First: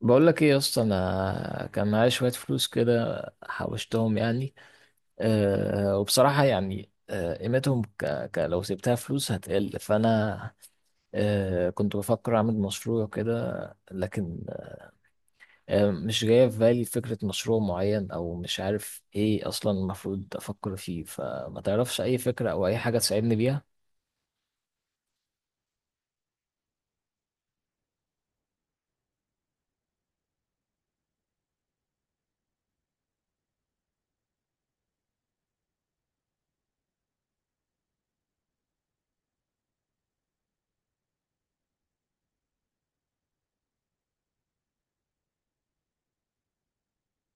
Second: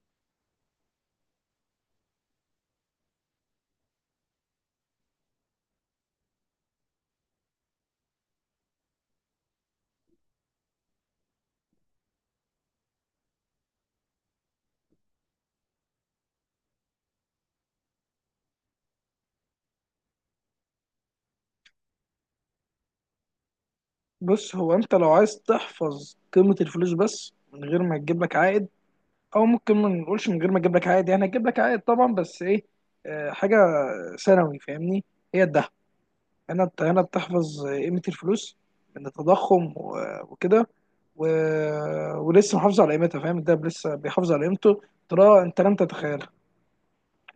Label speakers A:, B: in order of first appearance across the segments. A: بقول لك ايه يا اسطى، انا كان معايا شويه فلوس كده حوشتهم يعني، وبصراحه. يعني قيمتهم لو سبتها فلوس هتقل، فانا كنت بفكر اعمل مشروع كده، لكن مش جايه في بالي فكره مشروع معين، او مش عارف ايه اصلا المفروض افكر فيه، فما تعرفش اي فكره او اي حاجه تساعدني بيها؟
B: بص، هو انت لو عايز تحفظ قيمة الفلوس بس من غير ما تجيب لك عائد، او ممكن ما نقولش من غير ما تجيب لك عائد، يعني هتجيب لك عائد طبعا، بس ايه؟ حاجة ثانوي، فاهمني؟ هي الذهب. هنا بتحفظ قيمة الفلوس من التضخم و- وكده و... ولسه محافظ على قيمتها، فاهم؟ الدهب لسه بيحافظ على قيمته. ترى انت لم تتخيل.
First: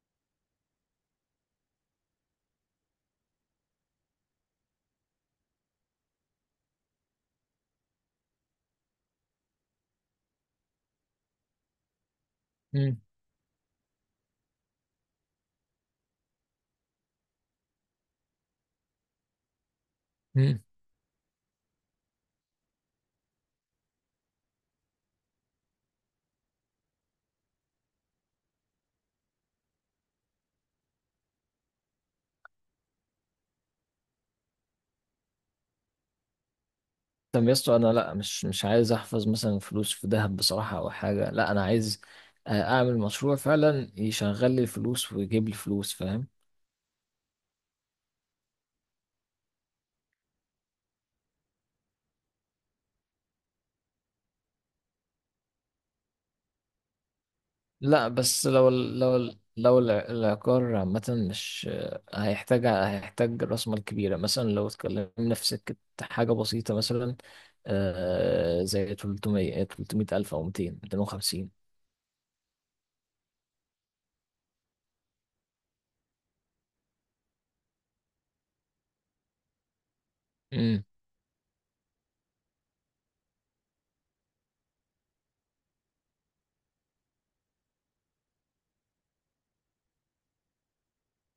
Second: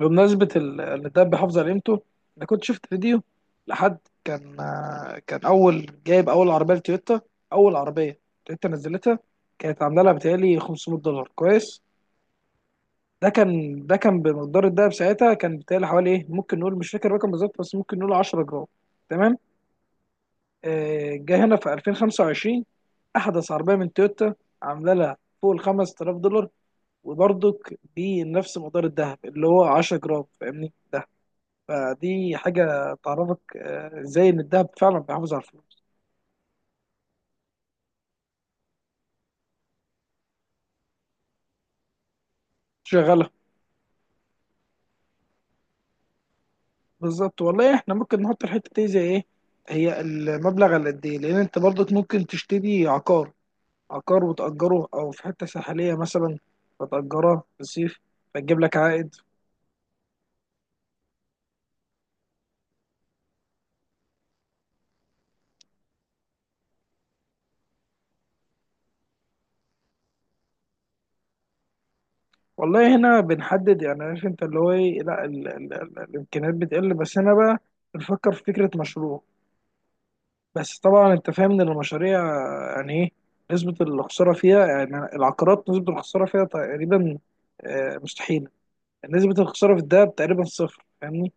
B: بمناسبة الدب حافظ على قيمته، أنا كنت شفت فيديو لحد كان أول جايب أول عربية لتويوتا. أول عربية تويوتا نزلتها، كانت عاملة لها بتهيألي 500 دولار، كويس. ده كان بمقدار الدهب ساعتها، كان بتهيألي حوالي إيه، ممكن نقول، مش فاكر الرقم بالظبط، بس ممكن نقول 10 جرام، تمام.
A: مم.
B: جه هنا في 2025 أحدث عربية من تويوتا، عاملة لها فوق ال 5000 دولار، وبرضك بنفس مقدار الدهب اللي هو 10 جرام، فاهمني؟ فدي حاجة تعرفك ازاي ان الذهب فعلا بيحافظ على الفلوس.
A: طب يا اسطى، انا لا، مش عايز احفظ مثلا فلوس في ذهب بصراحه او حاجه، لا انا عايز اعمل
B: شغالة
A: مشروع فعلا يشغل لي الفلوس ويجيب لي فلوس، فاهم؟
B: بالظبط والله. احنا ممكن نحط الحتة دي زي ايه، هي المبلغ على قد ايه، لان انت برضك ممكن تشتري عقار، عقار وتأجره، او في حتة ساحلية مثلا فتأجرها في الصيف،
A: لا بس
B: فتجيب
A: لو
B: لك
A: ال-
B: عائد.
A: لو ال- لو الع- العقار عامه، مش هيحتاج راس مال كبيره. مثلا لو اتكلمنا في سكه حاجه بسيطه مثلا، زي 300 300 الف، او 200 250.
B: والله هنا بنحدد يعني، عارف انت اللي هو ايه، لا ال ال ال الامكانيات بتقل، بس هنا بقى بنفكر في فكرة مشروع. بس طبعا انت فاهم ان المشاريع يعني ايه نسبة الخسارة فيها، يعني العقارات نسبة الخسارة فيها تقريبا مستحيلة. نسبة الخسارة في الدهب تقريبا صفر، فاهمني؟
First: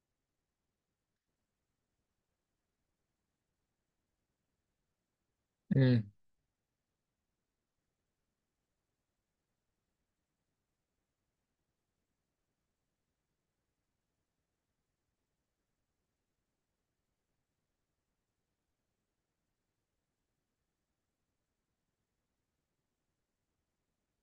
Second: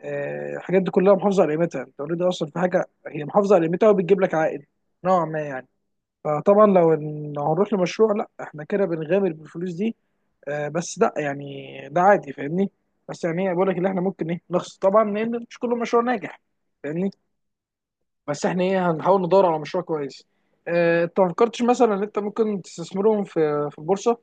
B: الحاجات دي كلها محافظة على قيمتها، انت اوريدي اصلا في حاجة هي محافظة على قيمتها وبتجيب لك عائد نوعا ما يعني.
A: امم.
B: فطبعا لو هنروح لمشروع، لا احنا كده بنغامر بالفلوس دي. بس لا يعني ده عادي، فاهمني. بس يعني ايه، بقول لك اللي احنا ممكن ايه نخسر طبعا، لان مش كل مشروع ناجح، فاهمني. بس احنا ايه، هنحاول ندور على مشروع كويس. اه، انت ما فكرتش مثلا ان انت ممكن تستثمرهم في البورصه؟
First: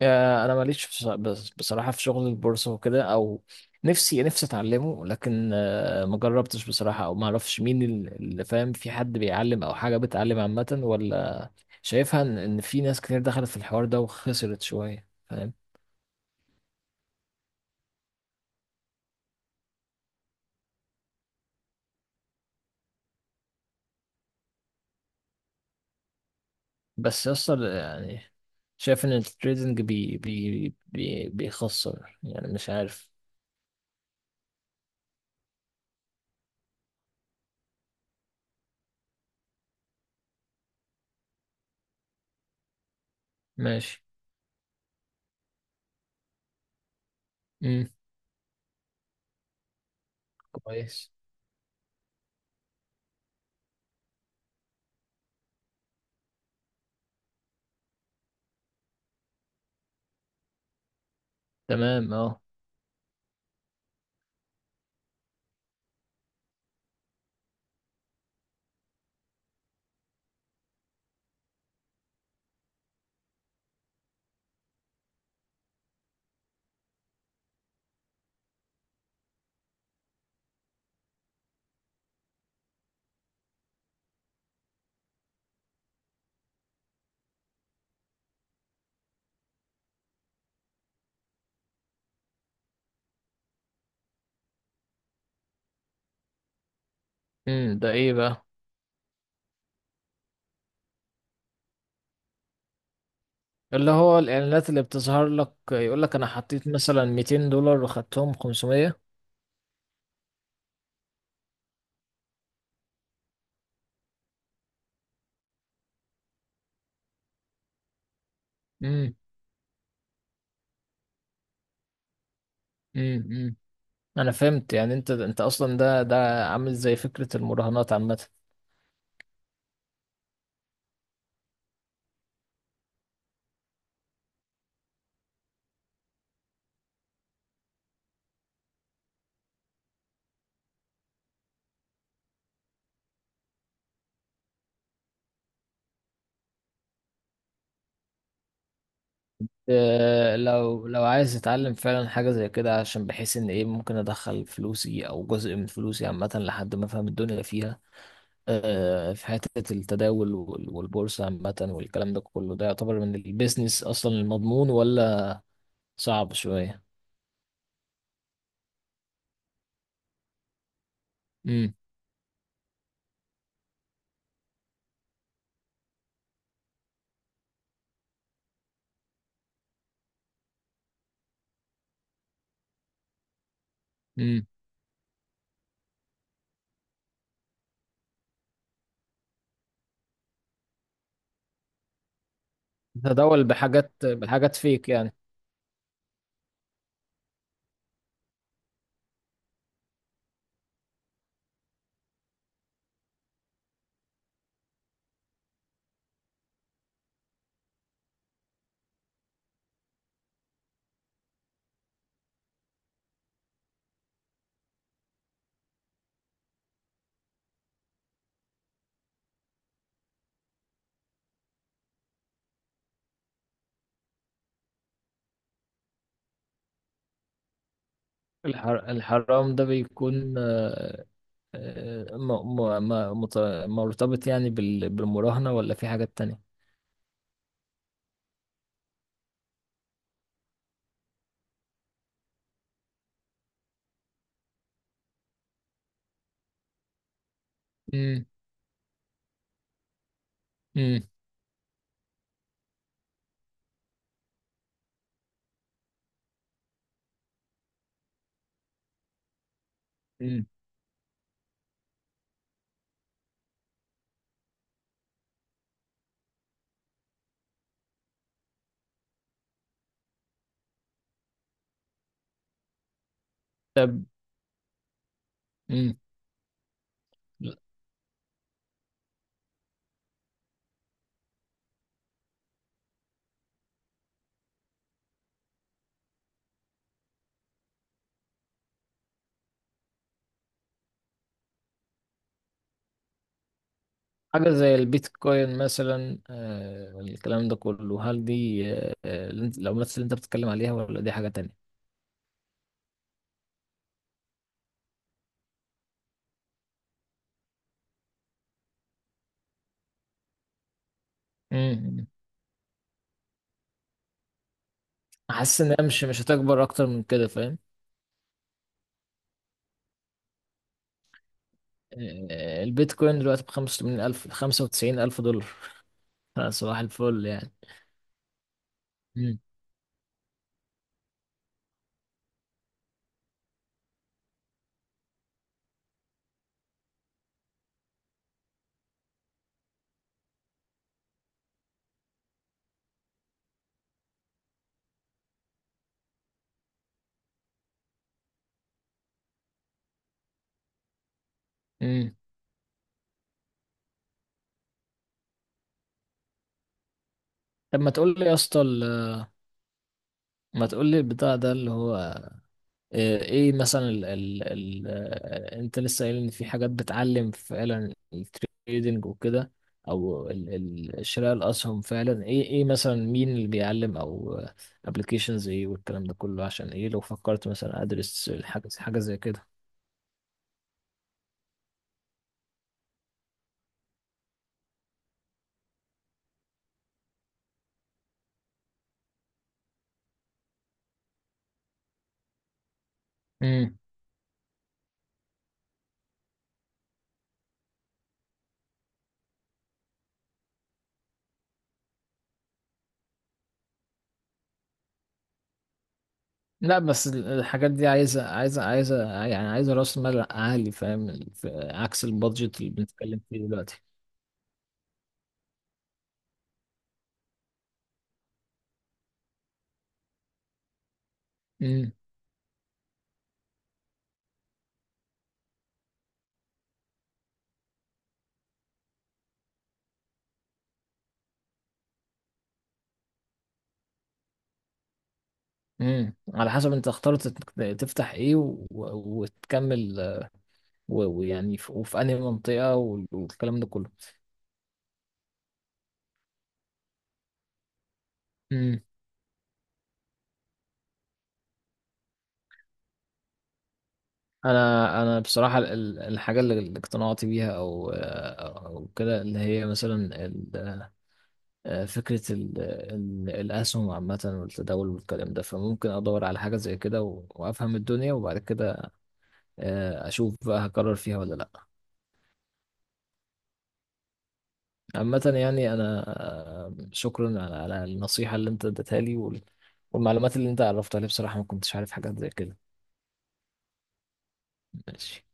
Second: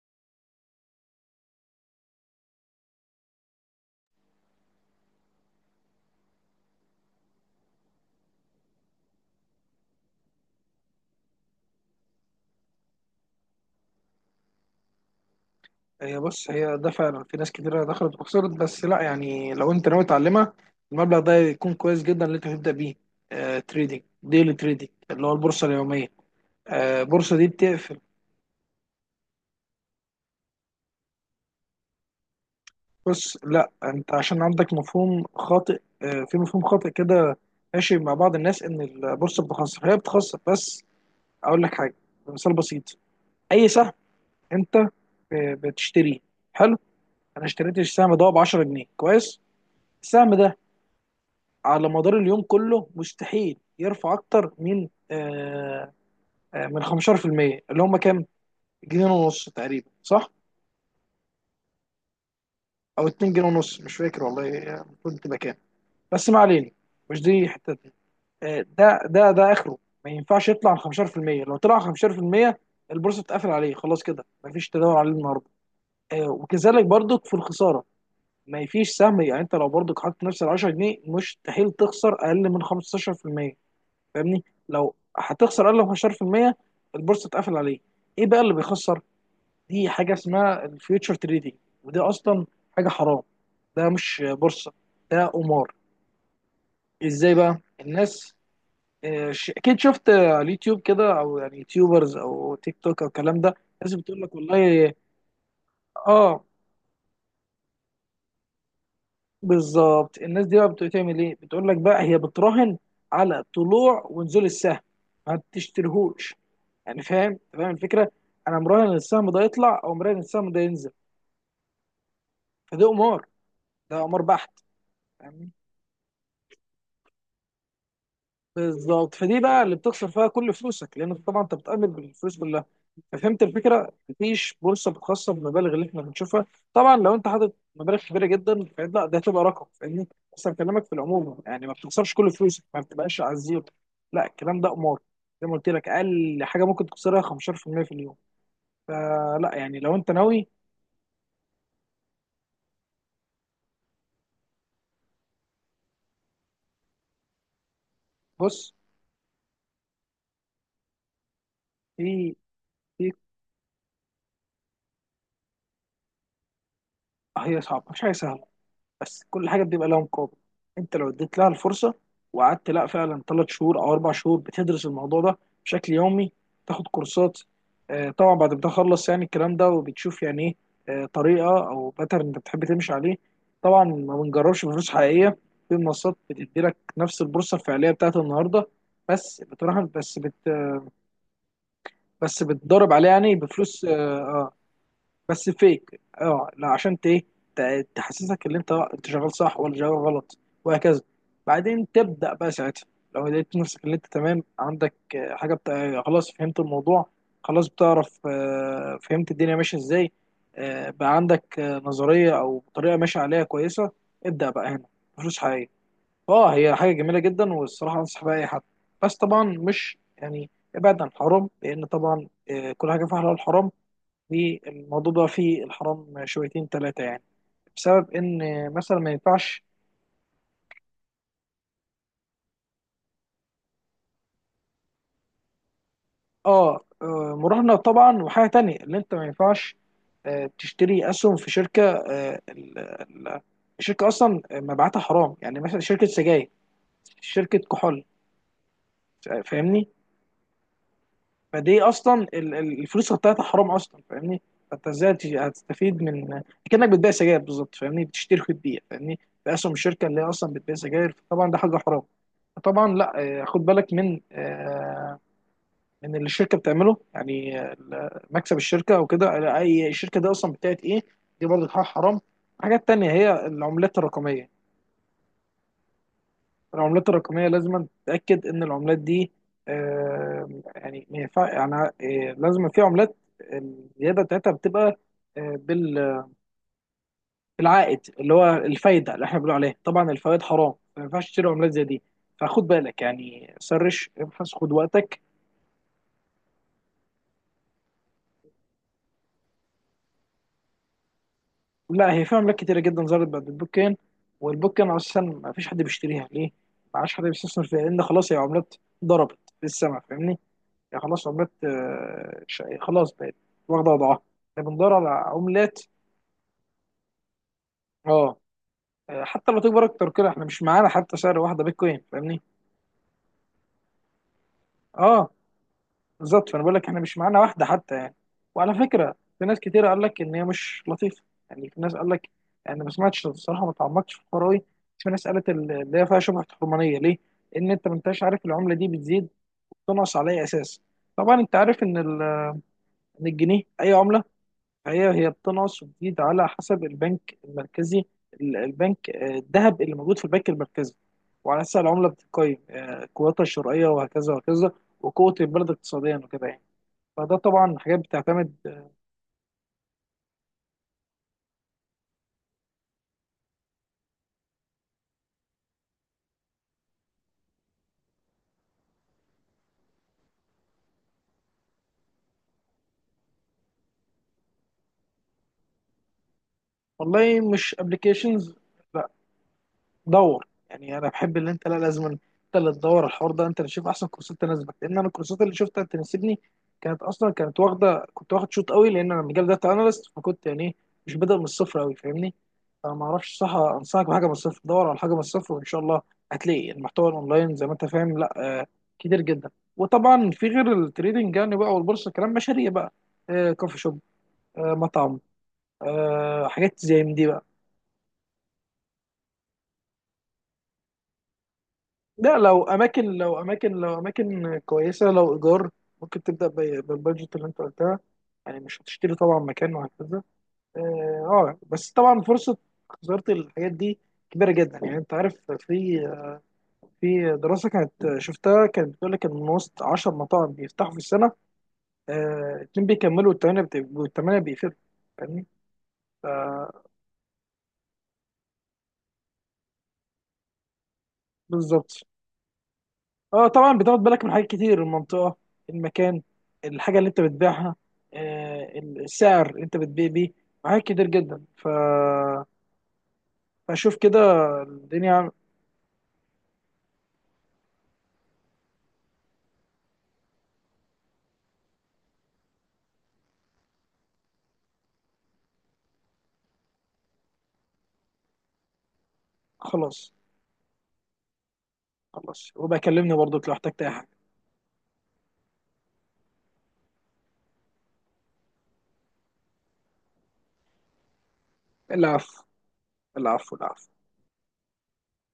A: يا انا ماليش بصراحه في شغل البورصه وكده، او نفسي اتعلمه، لكن ما جربتش بصراحه، او ما اعرفش مين اللي فاهم. في حد بيعلم او حاجه بتعلم عامه ولا؟ شايفها إن في ناس كتير دخلت في الحوار ده وخسرت شويه، فاهم؟
B: هي بص، هي ده فعلا في ناس كتيره دخلت وخسرت، بس لا يعني لو انت ناوي تعلمها، المبلغ ده يكون كويس جدا اللي انت هتبدا بيه. اه، تريدينج، ديلي تريدينج، اللي هو البورصه اليوميه. اه
A: بس
B: البورصه دي
A: يصل
B: بتقفل.
A: يعني، شايف ان التريدنج بي بي بي بيخسر يعني، مش عارف.
B: بص لا، انت عشان عندك مفهوم خاطئ، اه في مفهوم خاطئ كده ماشي مع بعض الناس ان البورصه بتخسر، هي بتخسر بس. اقول لك حاجه، مثال بسيط. اي سهم
A: ماشي.
B: انت بتشتريه، حلو. انا اشتريت
A: امم.
B: السهم ده ب 10 جنيه، كويس. السهم ده
A: كويس.
B: على مدار اليوم كله مستحيل يرفع اكتر من من 15%، اللي هم كام، جنيه ونص تقريبا صح؟
A: تمام اه.
B: او 2 جنيه ونص، مش فاكر والله، المفروض تبقى كام. بس ما علينا، مش دي حتتنا. آه ده اخره، ما ينفعش يطلع عن 15%. لو طلع عن 15%، البورصه بتقفل عليه خلاص، كده مفيش تداول عليه النهارده. وكذلك برضك في الخساره. ما فيش سهم يعني، انت لو برضك حاطط نفس ال 10 جنيه مستحيل تخسر اقل من 15%، فاهمني. لو هتخسر اقل من 15%، البورصه اتقفل عليه. ايه بقى اللي بيخسر؟ دي حاجه اسمها الفيوتشر تريدينج، ودي اصلا حاجه حرام. ده مش بورصه، ده قمار. ازاي بقى
A: امم. ده ايه
B: الناس؟
A: بقى؟
B: اكيد شفت على اليوتيوب كده، او يعني يوتيوبرز او تيك توك او الكلام ده.
A: اللي
B: الناس
A: هو
B: بتقول لك،
A: الإعلانات اللي
B: والله
A: بتظهر لك يقول لك أنا
B: اه
A: حطيت مثلا 200 دولار وخدتهم 500.
B: بالظبط. الناس دي بقى بتعمل ايه، بتقول لك بقى، هي بتراهن على طلوع ونزول السهم، ما بتشتريهوش يعني، فاهم؟ أنت فاهم الفكره. انا مراهن إن
A: امم.
B: السهم ده يطلع او مراهن إن السهم ده ينزل، فده
A: امم.
B: قمار،
A: أمم.
B: ده قمار
A: أنا
B: بحت،
A: فهمت يعني، أنت
B: فاهمني.
A: أصلا ده عامل زي فكرة المراهنات عامة.
B: بالظبط. فدي بقى اللي بتخسر فيها كل فلوسك لان طبعا انت بتأمن بالفلوس كلها. ففهمت الفكره، مفيش بورصه خاصه بالمبالغ اللي احنا بنشوفها. طبعا لو انت حاطط مبالغ كبيره جدا لا، ده هتبقى رقم، فاهمني. بس انا بكلمك في العموم يعني، ما بتخسرش كل فلوسك، ما بتبقاش على الزيرو. لا الكلام ده قمار، زي ما قلت لك اقل حاجه ممكن تخسرها 15% في المية في اليوم. فلا يعني لو انت ناوي.
A: لو عايز أتعلم فعلا حاجة زي كده، عشان بحيث إن إيه ممكن أدخل فلوسي أو جزء من فلوسي عامة، لحد ما أفهم الدنيا فيها
B: بص،
A: في حتة التداول والبورصة عامة والكلام ده
B: في
A: كله. ده يعتبر
B: في
A: من البيزنس أصلا المضمون، ولا صعب شوية؟
B: هي صعبه، مش حاجه سهله، بس كل حاجه بيبقى لها مقابل. انت لو اديت لها الفرصه وقعدت لا، فعلا 3 شهور او 4 شهور بتدرس الموضوع ده بشكل يومي، تاخد كورسات. طبعا بعد ما تخلص يعني الكلام ده وبتشوف يعني ايه طريقه او باترن انت بتحب تمشي عليه. طبعا ما
A: امم.
B: بنجربش بفلوس حقيقيه. في منصات بتدي لك نفس البورصه الفعليه بتاعت النهارده، بس بتراهن، بس بت بس بتضرب عليها يعني
A: تتداول
B: بفلوس
A: بحاجات بحاجات فيك يعني.
B: بس فيك اه لا، عشان تحسسك ان انت شغال صح ولا شغال غلط، وهكذا. بعدين تبدا بقى ساعتها. لو لقيت نفسك ان انت تمام، عندك حاجه خلاص فهمت الموضوع، خلاص بتعرف فهمت الدنيا ماشيه ازاي، بقى عندك نظريه او طريقه ماشيه عليها كويسه. ابدا بقى هنا فلوس حقيقيه. اه، هي حاجه جميله جدا والصراحه انصح بيها اي حد. بس طبعا مش يعني، ابعد عن الحرام، لان طبعا كل حاجه فيها حلال وحرام. الموضوع بقى فيه الحرام شويتين ثلاثة يعني، بسبب إن مثلا ما
A: الحرام
B: ينفعش
A: ده بيكون آه، م... م... م... مت- مرتبط يعني بالمراهنة، ولا في حاجات تانية؟
B: مراهنة طبعا. وحاجة تانية اللي أنت ما ينفعش تشتري أسهم في شركة الشركة أصلا مبيعاتها حرام، يعني مثلا شركة سجاير، شركة كحول،
A: امم.
B: فاهمني.
A: امم.
B: فدي اصلا الفلوس بتاعتها حرام اصلا، فاهمني. فانت ازاي هتستفيد من؟ كانك بتبيع سجاير بالظبط، فاهمني، بتشتري وتبيع، فاهمني. في اسهم الشركه اللي هي
A: امم.
B: اصلا بتبيع سجاير، طبعا ده حاجه حرام. طبعا لا. خد بالك من من اللي الشركه بتعمله، يعني مكسب الشركه او كده، اي الشركه دي اصلا بتاعت ايه. دي برضه حاجه حرام. حاجات تانية هي العملات
A: طب.
B: الرقميه.
A: امم.
B: العملات الرقمية لازم تتأكد إن العملات دي يعني ما ينفع يعني لازم في عملات الزيادة بتاعتها بتبقى آه، بال- بالعائد اللي هو الفايدة اللي احنا بنقول عليها، طبعا الفوائد حرام، ما ينفعش تشتري عملات زي دي. فخد بالك يعني، سرش
A: حاجة
B: ابحث، خد
A: زي
B: وقتك.
A: البيتكوين مثلا، الكلام ده كله، هل دي العملات اللي انت بتتكلم عليها، ولا دي حاجة تانية؟
B: لا هي في عملات كتيرة جدا ظهرت بعد البوكين. والبوكين أصلا ما فيش حد بيشتريها، ليه؟ ما عادش حد بيستثمر فيها لأن خلاص، هي عملات ضربت في السما، فاهمني؟ يعني خلاص عملات
A: امم.
B: خلاص بقت واخده وضعها. احنا بندور على
A: حاسس ان
B: عملات.
A: هي مش هتكبر اكتر من كده، فاهم؟
B: اه. حتى لو تكبر اكتر كده، احنا مش معانا حتى سعر واحده بيتكوين، فاهمني.
A: البيتكوين دلوقتي بخمسة وتمانين ألف، خمسة وتسعين ألف
B: اه
A: دولار
B: بالظبط، فانا بقول
A: صباح
B: لك احنا مش
A: الفل
B: معانا
A: يعني.
B: واحده حتى يعني. وعلى فكره،
A: مم.
B: في ناس كتير قال لك ان هي مش لطيفه. يعني في ناس قال لك، يعني انا ما سمعتش الصراحه، ما تعمقتش في الحوار أوي، بس في ناس قالت اللي هي فيها شبهه حرمانيه، ليه؟ ان انت ما انتش عارف العمله دي بتزيد وبتنقص على اي اساس. طبعا انت عارف ان إن الجنيه اي عمله، هي هي بتنقص وتزيد على حسب البنك المركزي، ال- البنك آه، الذهب اللي موجود في البنك المركزي، وعلى اساس العمله
A: مم.
B: بتقيم قوتها الشرائيه، وهكذا وهكذا. وقوه البلد اقتصاديا وكده يعني. فده طبعا
A: طب ما
B: حاجات
A: تقول لي يا
B: بتعتمد.
A: اسطى، ما تقول لي البتاع ده اللي هو ايه مثلا، ال ال ال آه، انت لسه قايل ان في حاجات بتعلم فعلا التريدنج وكده، او ال شراء الاسهم فعلا، ايه مثلا مين اللي بيعلم، او ابلكيشنز ايه، والكلام ده كله، عشان ايه لو
B: والله
A: فكرت
B: مش
A: مثلا ادرس
B: ابلكيشنز،
A: الحاجه حاجه زي كده؟
B: دور يعني، انا بحب اللي انت، لا لازم انت اللي تدور الحوار ده، انت اللي تشوف احسن كورسات تناسبك، لان انا الكورسات اللي شفتها تناسبني، كانت اصلا كانت واخده كنت واخد شوط قوي، لان انا مجال داتا اناليست، فكنت يعني إيه، مش بادئ من الصفر قوي، فاهمني. فما اعرفش صح
A: امم.
B: انصحك بحاجه من الصفر، دور على حاجه من الصفر وان شاء الله هتلاقي المحتوى الاونلاين زي ما انت فاهم، لا آه كتير جدا. وطبعا في غير التريدنج يعني بقى والبورصه، كلام مشاريع بقى. كوفي شوب، مطعم، حاجات
A: لا
B: زي
A: بس
B: من دي بقى.
A: الحاجات دي عايزه يعني عايزه راس مال عالي، فاهم؟ عكس
B: لا،
A: البادجت اللي بنتكلم فيه دلوقتي.
B: لو اماكن كويسه، لو ايجار ممكن تبدا بالبادجت اللي انت قلتها. يعني مش هتشتري طبعا مكان وهكذا. اه. بس طبعا فرصه خساره الحاجات دي كبيره جدا يعني، انت عارف، في في دراسه كانت شفتها كانت بتقول لك ان من وسط 10 مطاعم بيفتحوا في السنه، 2 بيكملوا، والثمانيه بيقفلوا، فاهمني؟
A: امم. على حسب انت اخترت تفتح ايه وتكمل، ويعني
B: بالظبط.
A: وفي انهي منطقة،
B: اه
A: والكلام ده
B: طبعا
A: كله.
B: بتاخد بالك من حاجات كتير: المنطقة، المكان، الحاجة اللي انت بتبيعها،
A: امم.
B: السعر اللي انت بتبيع بيه، حاجات كتير جدا فشوف كده.
A: انا
B: الدنيا
A: بصراحة الحاجة اللي اقتنعت بيها، او كده، اللي هي مثلا ال... آه، فكرة الاسهم عامة والتداول والكلام ده، فممكن ادور على حاجة زي كده وافهم الدنيا، وبعد كده
B: خلاص.
A: اشوف بقى هكرر فيها ولا لا.
B: خلاص، وبكلمني برضك لو احتجت اي حاجة.
A: عامة يعني أنا شكرا على النصيحة اللي أنت اديتها لي، والمعلومات اللي أنت عرفتها لي بصراحة، ما كنتش عارف حاجات زي
B: العفو،
A: كده.
B: العفو، العفو.
A: ماشي.